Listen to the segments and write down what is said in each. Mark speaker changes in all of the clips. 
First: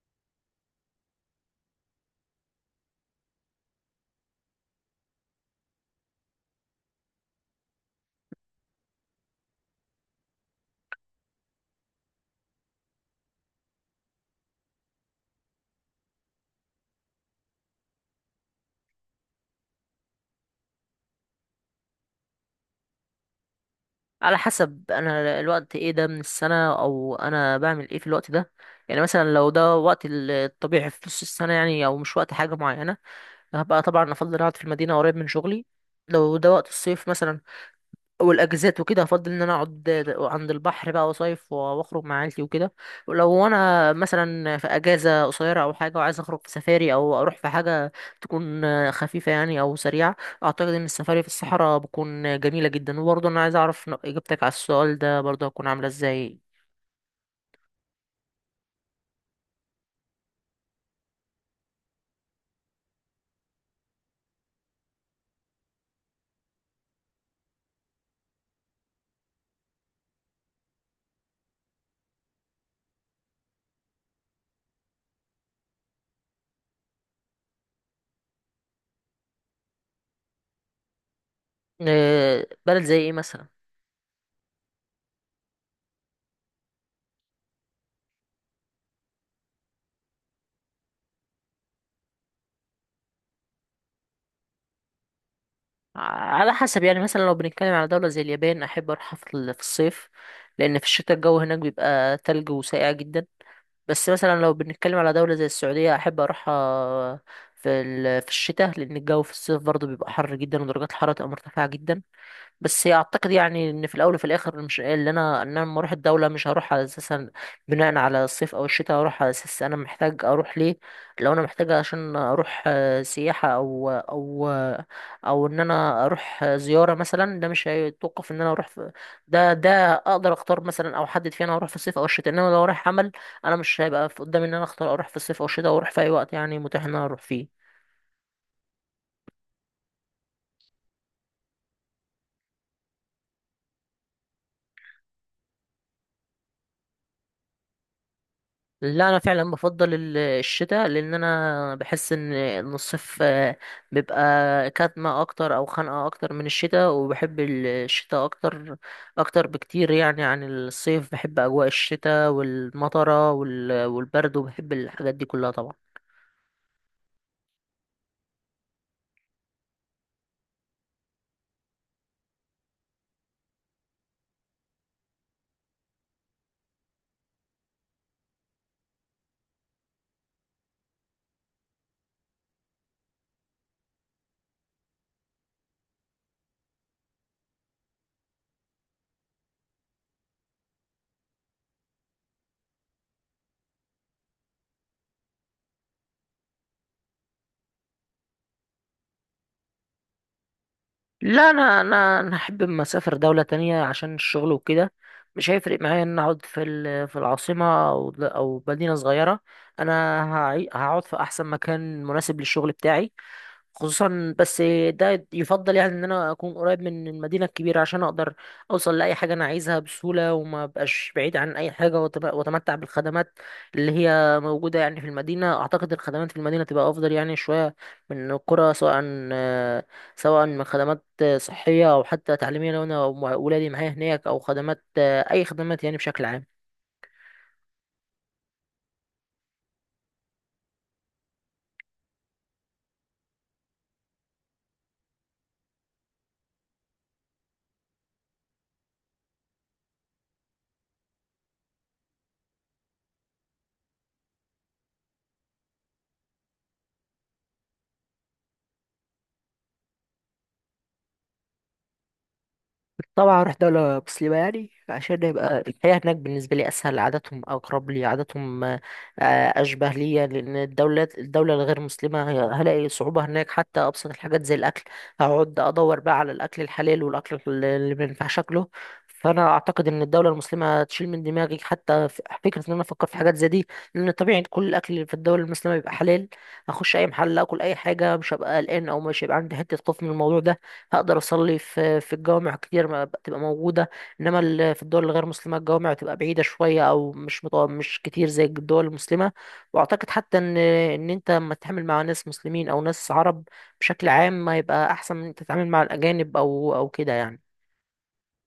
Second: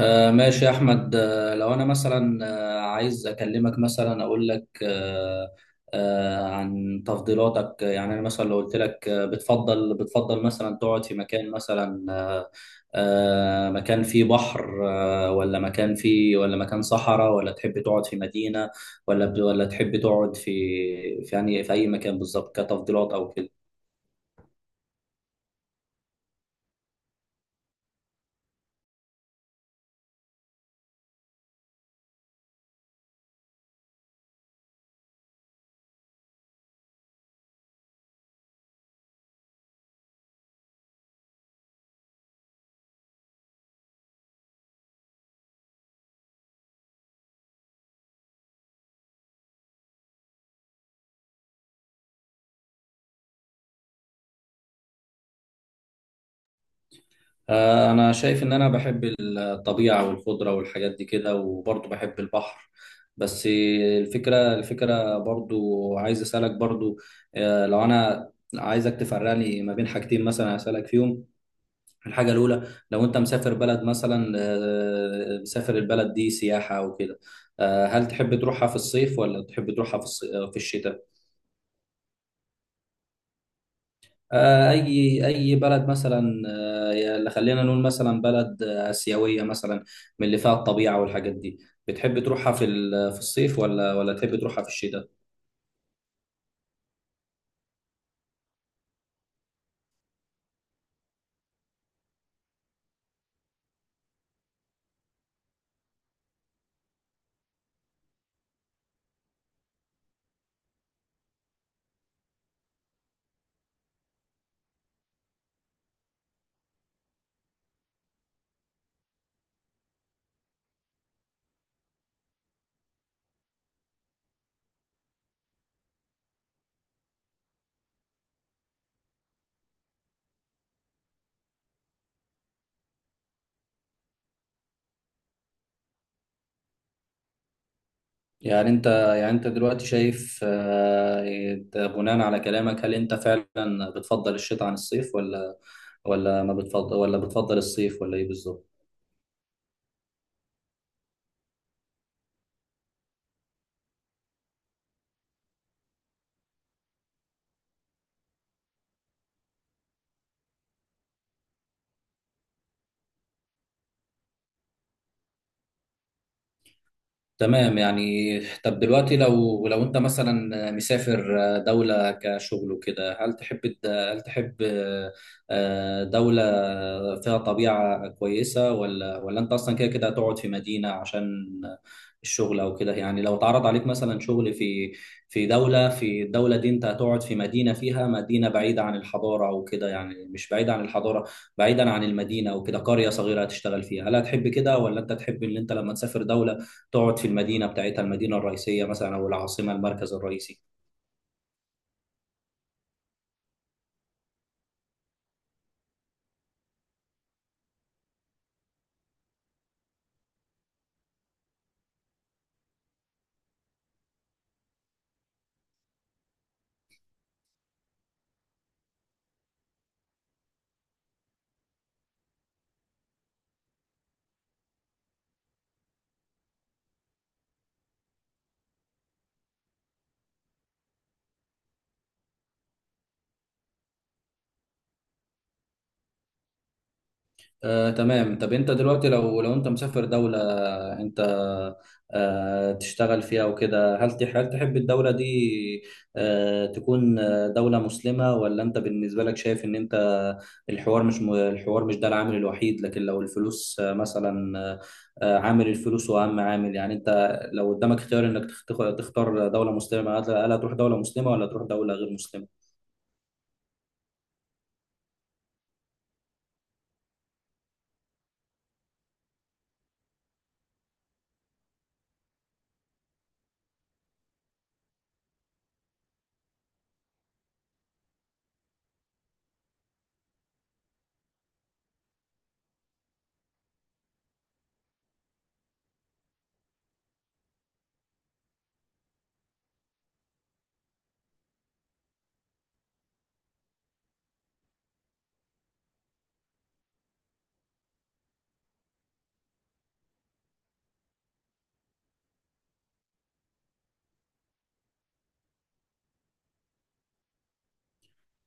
Speaker 1: ماشي يا أحمد، لو أنا مثلا عايز أكلمك، مثلا أقول لك، عن تفضيلاتك. يعني أنا مثلا لو قلت لك، بتفضل مثلا تقعد في مكان، مثلا مكان فيه بحر، ولا مكان فيه، ولا مكان صحراء، ولا تحب تقعد في مدينة، ولا تحب تقعد في يعني في أي مكان بالظبط، كتفضيلات أو كده؟
Speaker 2: على حسب انا الوقت ايه ده من السنة او انا بعمل ايه في الوقت ده. يعني مثلا لو ده وقت الطبيعي في نص السنة يعني او مش وقت حاجة معينة، هبقى طبعا افضل اقعد في المدينة قريب من شغلي. لو ده وقت الصيف مثلا والاجازات وكده، هفضل ان انا اقعد عند البحر بقى وصيف واخرج مع عيلتي وكده. ولو انا مثلا في اجازه قصيره او حاجه وعايز اخرج في سفاري او اروح في حاجه تكون خفيفه يعني او سريعه، اعتقد ان السفاري في الصحراء بتكون جميله جدا. وبرضه انا عايز اعرف اجابتك على السؤال ده برضه هتكون عامله ازاي.
Speaker 1: أنا شايف إن أنا بحب الطبيعة والخضرة والحاجات دي كده، وبرضه بحب البحر. بس الفكرة برضه، عايز أسألك برضه. لو أنا عايزك تفرقني ما بين حاجتين مثلا أسألك فيهم. الحاجة الأولى، لو أنت مسافر بلد مثلا، مسافر البلد دي سياحة أو كده، هل تحب تروحها في الصيف ولا تحب تروحها في الشتاء؟
Speaker 2: بلد زي ايه مثلا؟
Speaker 1: اي بلد مثلا. خلينا نقول مثلا بلد اسيويه مثلا، من اللي فيها الطبيعه والحاجات دي. بتحب تروحها في الصيف، ولا تحب تروحها في الشتاء؟
Speaker 2: على حسب يعني، مثلا لو بنتكلم على دولة زي اليابان أحب أروحها في في الصيف، لأن في الشتاء الجو هناك بيبقى تلج وساقع جدا. بس مثلا لو بنتكلم على دولة زي السعودية أحب أروحها في في الشتاء، لأن الجو في الصيف برضه بيبقى حر جدا ودرجات الحرارة تبقى مرتفعة جدا. بس اعتقد يعني ان في الاول وفي الاخر، مش اللي انا ان انا لما اروح الدوله مش هروح على اساسا بناء على الصيف او الشتاء، هروح على اساس انا محتاج اروح ليه. لو انا محتاج عشان اروح سياحه او او ان انا اروح زياره مثلا، ده مش هيتوقف ان انا اروح في، ده اقدر اختار مثلا او احدد فيه انا هروح في الصيف او الشتاء. انما لو رايح عمل، انا مش هيبقى في قدامي ان انا اختار اروح في الصيف او الشتاء، واروح في اي وقت يعني متاح ان انا اروح فيه.
Speaker 1: يعني انت يعني انت دلوقتي شايف، إنت بناء على كلامك، هل انت فعلا بتفضل الشتاء عن الصيف، ولا ما بتفضل، ولا بتفضل الصيف، ولا ايه بالظبط؟
Speaker 2: لا، انا فعلا بفضل الشتاء، لان انا بحس ان الصيف بيبقى كاتمه اكتر او خنقه اكتر من الشتاء. وبحب الشتاء اكتر، اكتر بكتير يعني عن الصيف. بحب اجواء الشتاء والمطره والبرد، وبحب الحاجات دي كلها طبعا.
Speaker 1: تمام. يعني طب دلوقتي لو انت مثلا مسافر دولة كشغل وكده، هل تحب دولة فيها طبيعة كويسة، ولا انت اصلا كده كده هتقعد في مدينة عشان الشغل او كده؟ يعني لو اتعرض عليك مثلا شغل في، في دولة في الدولة دي، انت هتقعد في مدينة فيها، مدينة بعيدة عن الحضارة او كده، يعني مش بعيدة عن الحضارة، بعيدا عن المدينة او كده، قرية صغيرة هتشتغل فيها، هل هتحب كده ولا انت تحب ان انت لما تسافر دولة تقعد في المدينة بتاعتها، المدينة الرئيسية مثلا، أو العاصمة، المركز الرئيسي؟
Speaker 2: لا، انا احب اما اسافر دوله تانية عشان الشغل وكده، مش هيفرق معايا ان اقعد في في العاصمه او مدينه صغيره. انا هقعد في احسن مكان مناسب للشغل بتاعي. خصوصا بس ده يفضل يعني ان انا اكون قريب من المدينه الكبيره، عشان اقدر اوصل لاي حاجه انا عايزها بسهوله وما بقاش بعيد عن اي حاجه، واتمتع بالخدمات اللي هي موجوده يعني في المدينه. اعتقد الخدمات في المدينه تبقى افضل يعني شويه من القرى، سواء آه، سواء من خدمات صحيه او حتى تعليميه لو انا ولادي معايا هناك، او خدمات اي خدمات يعني بشكل عام.
Speaker 1: تمام. طب أنت دلوقتي لو أنت مسافر دولة، أنت تشتغل فيها وكده، هل تحب الدولة دي تكون دولة مسلمة، ولا أنت بالنسبة لك شايف إن أنت، الحوار مش ده العامل الوحيد، لكن لو الفلوس مثلا، عامل الفلوس هو أهم عامل، يعني أنت لو قدامك اختيار إنك تختار دولة مسلمة، هل هتروح دولة مسلمة ولا تروح دولة غير مسلمة؟
Speaker 2: طبعا اروح دولة مسلمة، يعني عشان يبقى الحياة هناك بالنسبة لي اسهل، عاداتهم اقرب لي، عاداتهم اشبه ليا. لان الدولة الغير مسلمة، هلاقي صعوبة هناك حتى ابسط الحاجات زي الاكل. هقعد ادور بقى على الاكل الحلال والاكل اللي ما ينفعش اكله. فانا اعتقد ان الدولة المسلمة هتشيل من دماغي حتى فكرة ان انا افكر في حاجات زي دي، لان طبيعي كل الاكل اللي في الدولة المسلمة بيبقى حلال. اخش اي محل اكل اي حاجة، مش هبقى قلقان او مش هيبقى عندي حتة خوف من الموضوع ده. هقدر اصلي في الجوامع كتير ما بتبقى موجوده، انما في الدول الغير مسلمه الجوامع بتبقى بعيده شويه او مش كتير زي الدول المسلمه. واعتقد حتى ان انت لما تتعامل مع ناس مسلمين او ناس عرب بشكل عام، ما يبقى احسن من انت تتعامل مع الاجانب او او كده يعني.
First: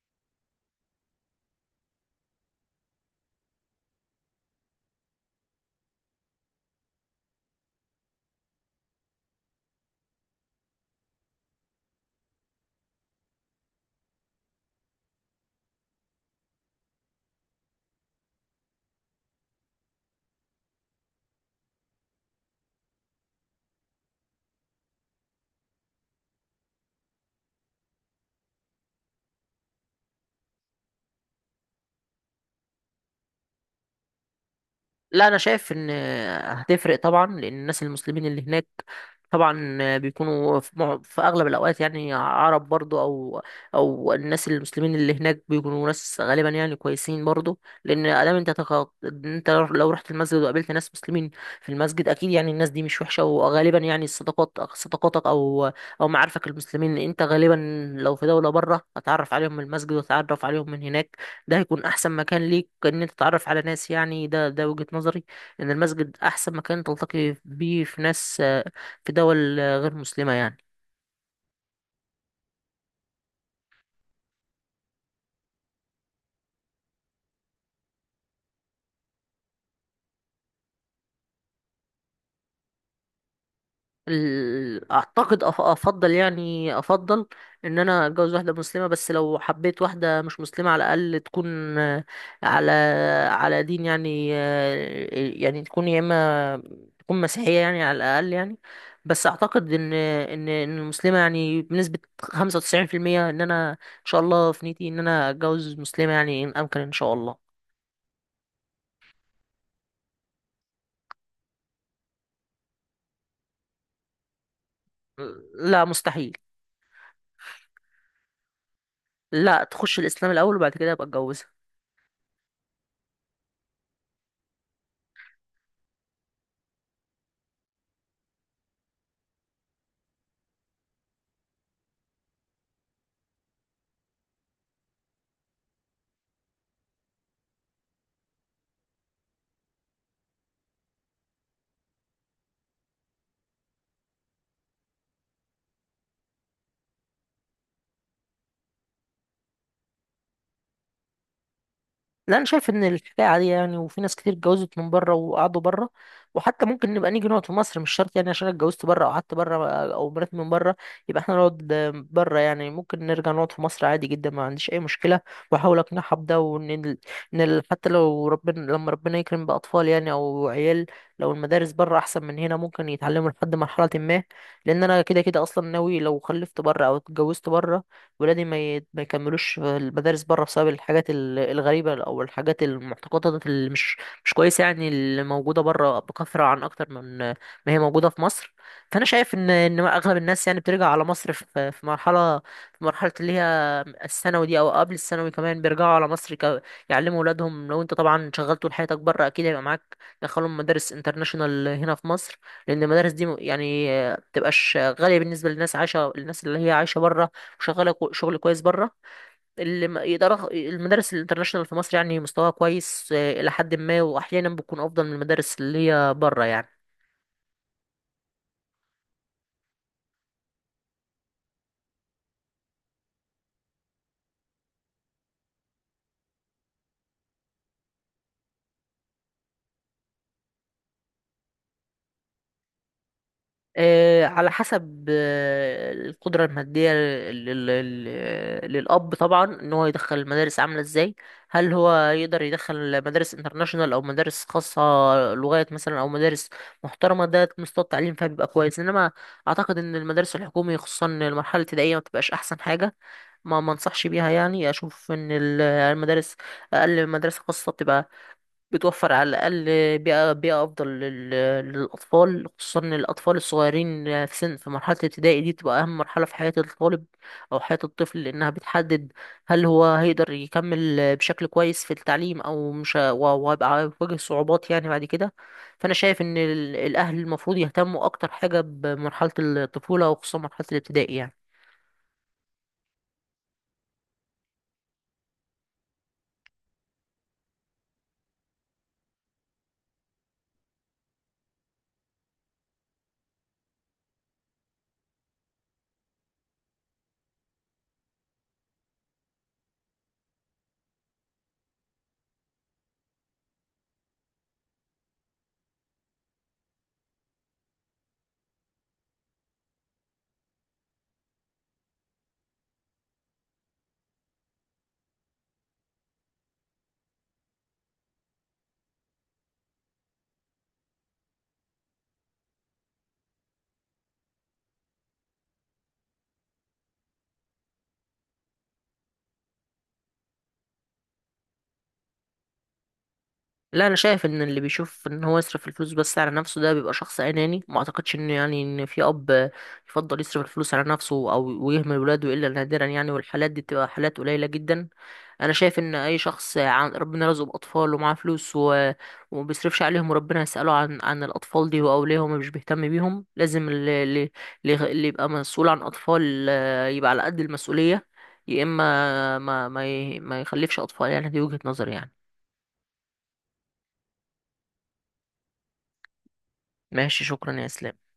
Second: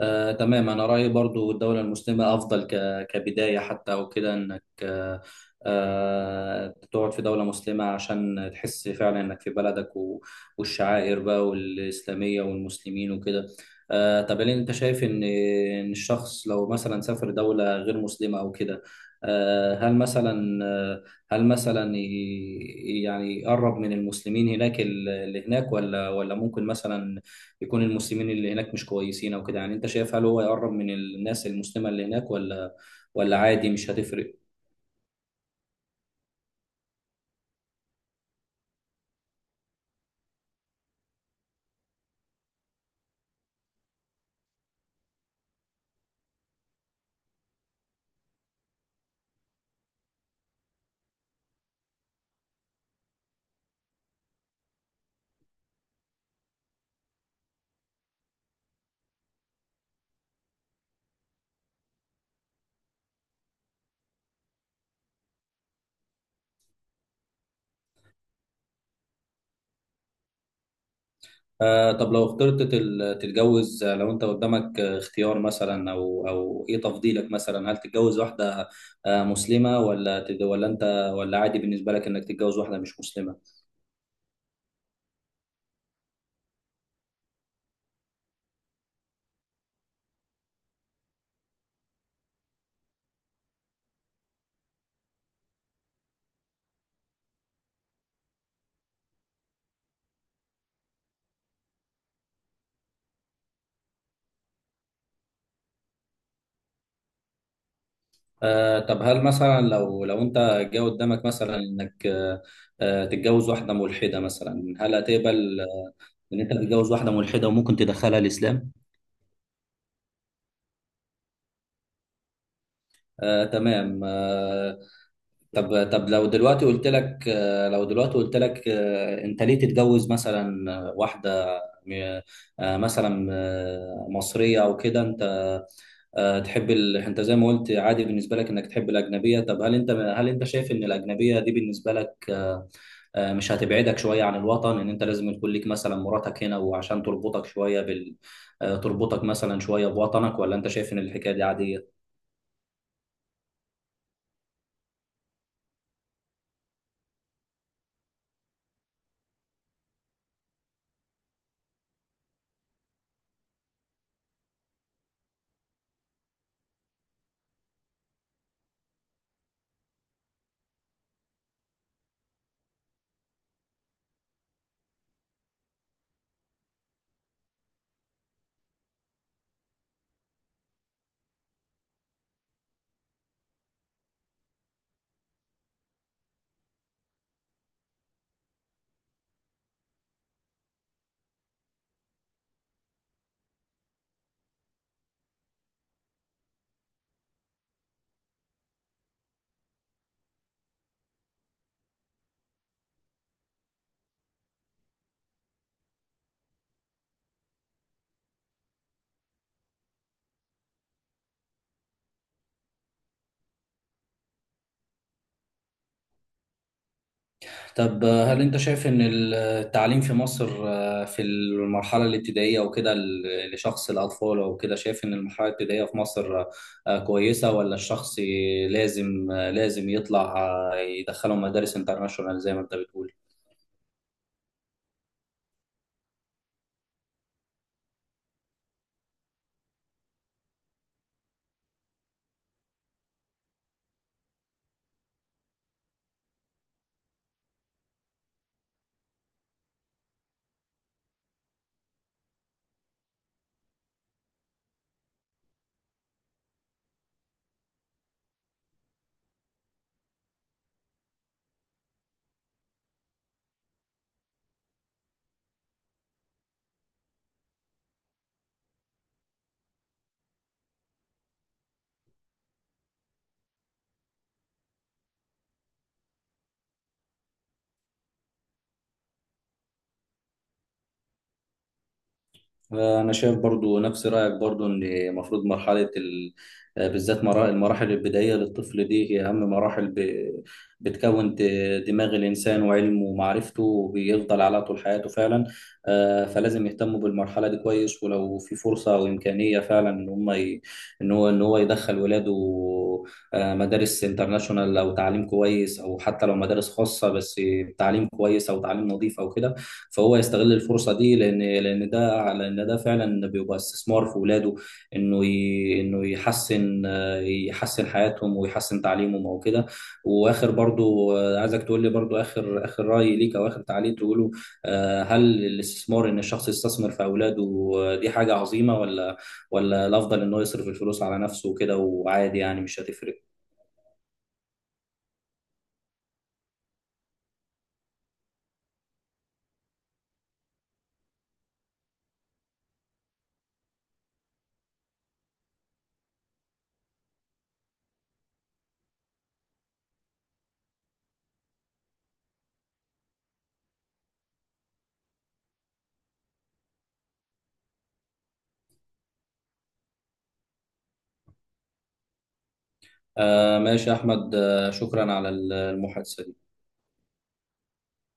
Speaker 1: تمام. أنا رأيي برضو الدولة المسلمة أفضل، كبداية حتى أو كده، إنك تقعد في دولة مسلمة، عشان تحس فعلا إنك في بلدك والشعائر بقى والإسلامية والمسلمين وكده. طب هل أنت شايف إن الشخص لو مثلا سافر دولة غير مسلمة أو كده، هل مثلا، هل مثلا يعني يقرب من المسلمين هناك، اللي هناك، ولا ممكن مثلا يكون المسلمين اللي هناك مش كويسين او كده؟ يعني انت شايف، هل هو يقرب من الناس المسلمة اللي هناك، ولا عادي مش هتفرق؟
Speaker 2: لا، انا شايف ان هتفرق طبعا، لان الناس المسلمين اللي هناك طبعا بيكونوا في في اغلب الاوقات يعني عرب برضو، او او الناس المسلمين اللي هناك بيكونوا ناس غالبا يعني كويسين برضو. لان ادام انت لو رحت المسجد وقابلت ناس مسلمين في المسجد، اكيد يعني الناس دي مش وحشه. وغالبا يعني صداقاتك او او معارفك المسلمين، انت غالبا لو في دوله بره هتعرف عليهم من المسجد وتتعرف عليهم من هناك. ده هيكون احسن مكان ليك ان انت تتعرف على ناس يعني. ده وجهة نظري ان المسجد احسن مكان تلتقي بيه في ناس في دول غير مسلمة يعني.
Speaker 1: طب لو اخترت تتجوز، لو انت قدامك اختيار مثلا، او ايه تفضيلك مثلا، هل تتجوز واحدة مسلمة ولا ولا انت، ولا عادي بالنسبة لك انك تتجوز واحدة مش مسلمة؟
Speaker 2: افضل يعني افضل ان انا اتجوز واحده مسلمه. بس لو حبيت واحده مش مسلمه، على الاقل تكون على على دين يعني، يعني تكون يا اما تكون مسيحيه يعني، على الاقل يعني. بس اعتقد ان ان المسلمه يعني بنسبه 95%، ان انا ان شاء الله في نيتي ان انا اتجوز مسلمه يعني ان امكن ان شاء الله.
Speaker 1: طب هل مثلا لو انت جه قدامك مثلا انك، تتجوز واحدة ملحدة مثلا، هل هتقبل،
Speaker 2: لا، مستحيل.
Speaker 1: ان انت تتجوز واحدة ملحدة وممكن تدخلها الاسلام؟
Speaker 2: لا، تخش الاسلام الاول وبعد كده ابقى اتجوزها.
Speaker 1: تمام. طب لو دلوقتي قلت لك، انت ليه تتجوز مثلا، واحده م- مثلا مصريه او كده. انت تحب انت زي ما قلت عادي بالنسبه لك انك تحب الاجنبيه. طب هل انت شايف ان الاجنبيه دي بالنسبه لك، مش هتبعدك شويه عن الوطن، ان انت لازم يكون ليك مثلا مراتك هنا وعشان تربطك شويه بال، تربطك مثلا شويه بوطنك، ولا انت شايف ان الحكايه دي عاديه؟
Speaker 2: لا، انا شايف ان الحكايه عاديه يعني، وفي ناس كتير اتجوزت من بره وقعدوا بره. وحتى ممكن نبقى نيجي نقعد في مصر، مش شرط يعني عشان أنا اتجوزت بره او قعدت بره او مراتي من بره يبقى احنا نقعد بره. يعني ممكن نرجع نقعد في مصر عادي جدا، ما عنديش اي مشكله. واحاول اقنعها بده، وان حتى لو ربنا ربنا يكرم باطفال يعني او عيال، لو المدارس بره احسن من هنا ممكن يتعلموا لحد مرحله ما. لان انا كده كده اصلا ناوي لو خلفت بره او اتجوزت بره، ولادي ما يكملوش في المدارس بره، بسبب الغريبة أو المعتقدات اللي مش كويسة يعني، اللي موجودة بره بكثرة عن أكتر من ما هي موجودة في مصر. فأنا شايف إن أغلب الناس يعني بترجع على مصر في مرحلة اللي هي الثانوي دي، أو قبل الثانوي كمان بيرجعوا على مصر يعلموا ولادهم. لو أنت طبعا شغلت طول حياتك بره، أكيد هيبقى معاك دخلهم مدارس انترناشونال هنا في مصر، لأن المدارس دي يعني بتبقاش غالية بالنسبة للناس عايشة، الناس اللي هي عايشة بره وشغاله شغل كويس بره. اللي ما يقدر، المدارس الانترناشونال في مصر يعني مستواها كويس الى حد ما، واحيانا بتكون افضل من المدارس اللي هي بره يعني.
Speaker 1: طب هل انت شايف ان التعليم في مصر، في المرحله الابتدائيه وكده، لشخص الاطفال او كده، شايف ان المرحله الابتدائيه في مصر كويسه، ولا الشخص لازم، لازم يطلع، يدخله مدارس انترناشونال زي ما انت بتقول؟
Speaker 2: على حسب القدرة المادية للأب طبعا، إن هو يدخل المدارس عاملة إزاي، هل هو يقدر يدخل مدارس انترناشونال أو مدارس خاصة لغات مثلا، أو مدارس محترمة ده مستوى التعليم فيها بيبقى كويس. إنما أعتقد إن المدارس الحكومية خصوصا المرحلة الابتدائية ما بتبقاش أحسن حاجة، ما انصحش بيها يعني. اشوف ان المدارس، اقل مدرسه خاصه بتبقى بتوفر على الاقل بيئه افضل للاطفال. خصوصا إن الاطفال الصغيرين في سن في مرحله الابتدائي دي بتبقى اهم مرحله في حياه الطالب او حياه الطفل، لانها بتحدد هل هو هيقدر يكمل بشكل كويس في التعليم او مش ه- و- وهيبقى هيواجه صعوبات يعني بعد كده. فانا شايف ان الاهل المفروض يهتموا اكتر حاجه بمرحله الطفوله، وخصوصا مرحله الابتدائي يعني.
Speaker 1: انا شايف برضو نفس رايك، برضو ان المفروض مرحله بالذات المراحل البدائيه للطفل دي هي اهم مراحل، بتكون دماغ الانسان وعلمه ومعرفته بيفضل على طول حياته فعلا. فلازم يهتموا بالمرحله دي كويس، ولو في فرصه او امكانيه فعلا ان هو يدخل ولاده مدارس انترناشونال او تعليم كويس، او حتى لو مدارس خاصه بس تعليم كويس او تعليم نظيف او كده، فهو يستغل الفرصه دي، لان ده فعلا بيبقى استثمار في ولاده، انه يحسن حياتهم ويحسن تعليمهم او كده. واخر، برضو عايزك تقول لي، برضو اخر راي ليك او اخر تعليق تقوله. هل الاستثمار، ان الشخص يستثمر في اولاده دي حاجه عظيمه، ولا الافضل انه يصرف الفلوس على نفسه وكده، وعادي يعني مش هتفرق؟
Speaker 2: لا، انا شايف ان اللي بيشوف ان هو يصرف الفلوس بس على نفسه ده بيبقى شخص اناني. ما اعتقدش ان يعني ان في اب يفضل يصرف الفلوس على نفسه او ويهمل ولاده الا نادرا يعني، والحالات دي بتبقى حالات قليله جدا. انا شايف ان اي شخص عن ربنا رزقه باطفال ومعاه فلوس وما بيصرفش عليهم، وربنا يساله عن الاطفال دي. واولياءهم مش بيهتم بيهم، لازم اللي يبقى مسؤول عن اطفال يبقى على قد المسؤوليه، يا اما ما يخلفش اطفال يعني. دي وجهه نظري يعني.
Speaker 1: ماشي يا احمد. شكرا على المحادثه دي.
Speaker 2: ماشي، شكرا يا اسلام.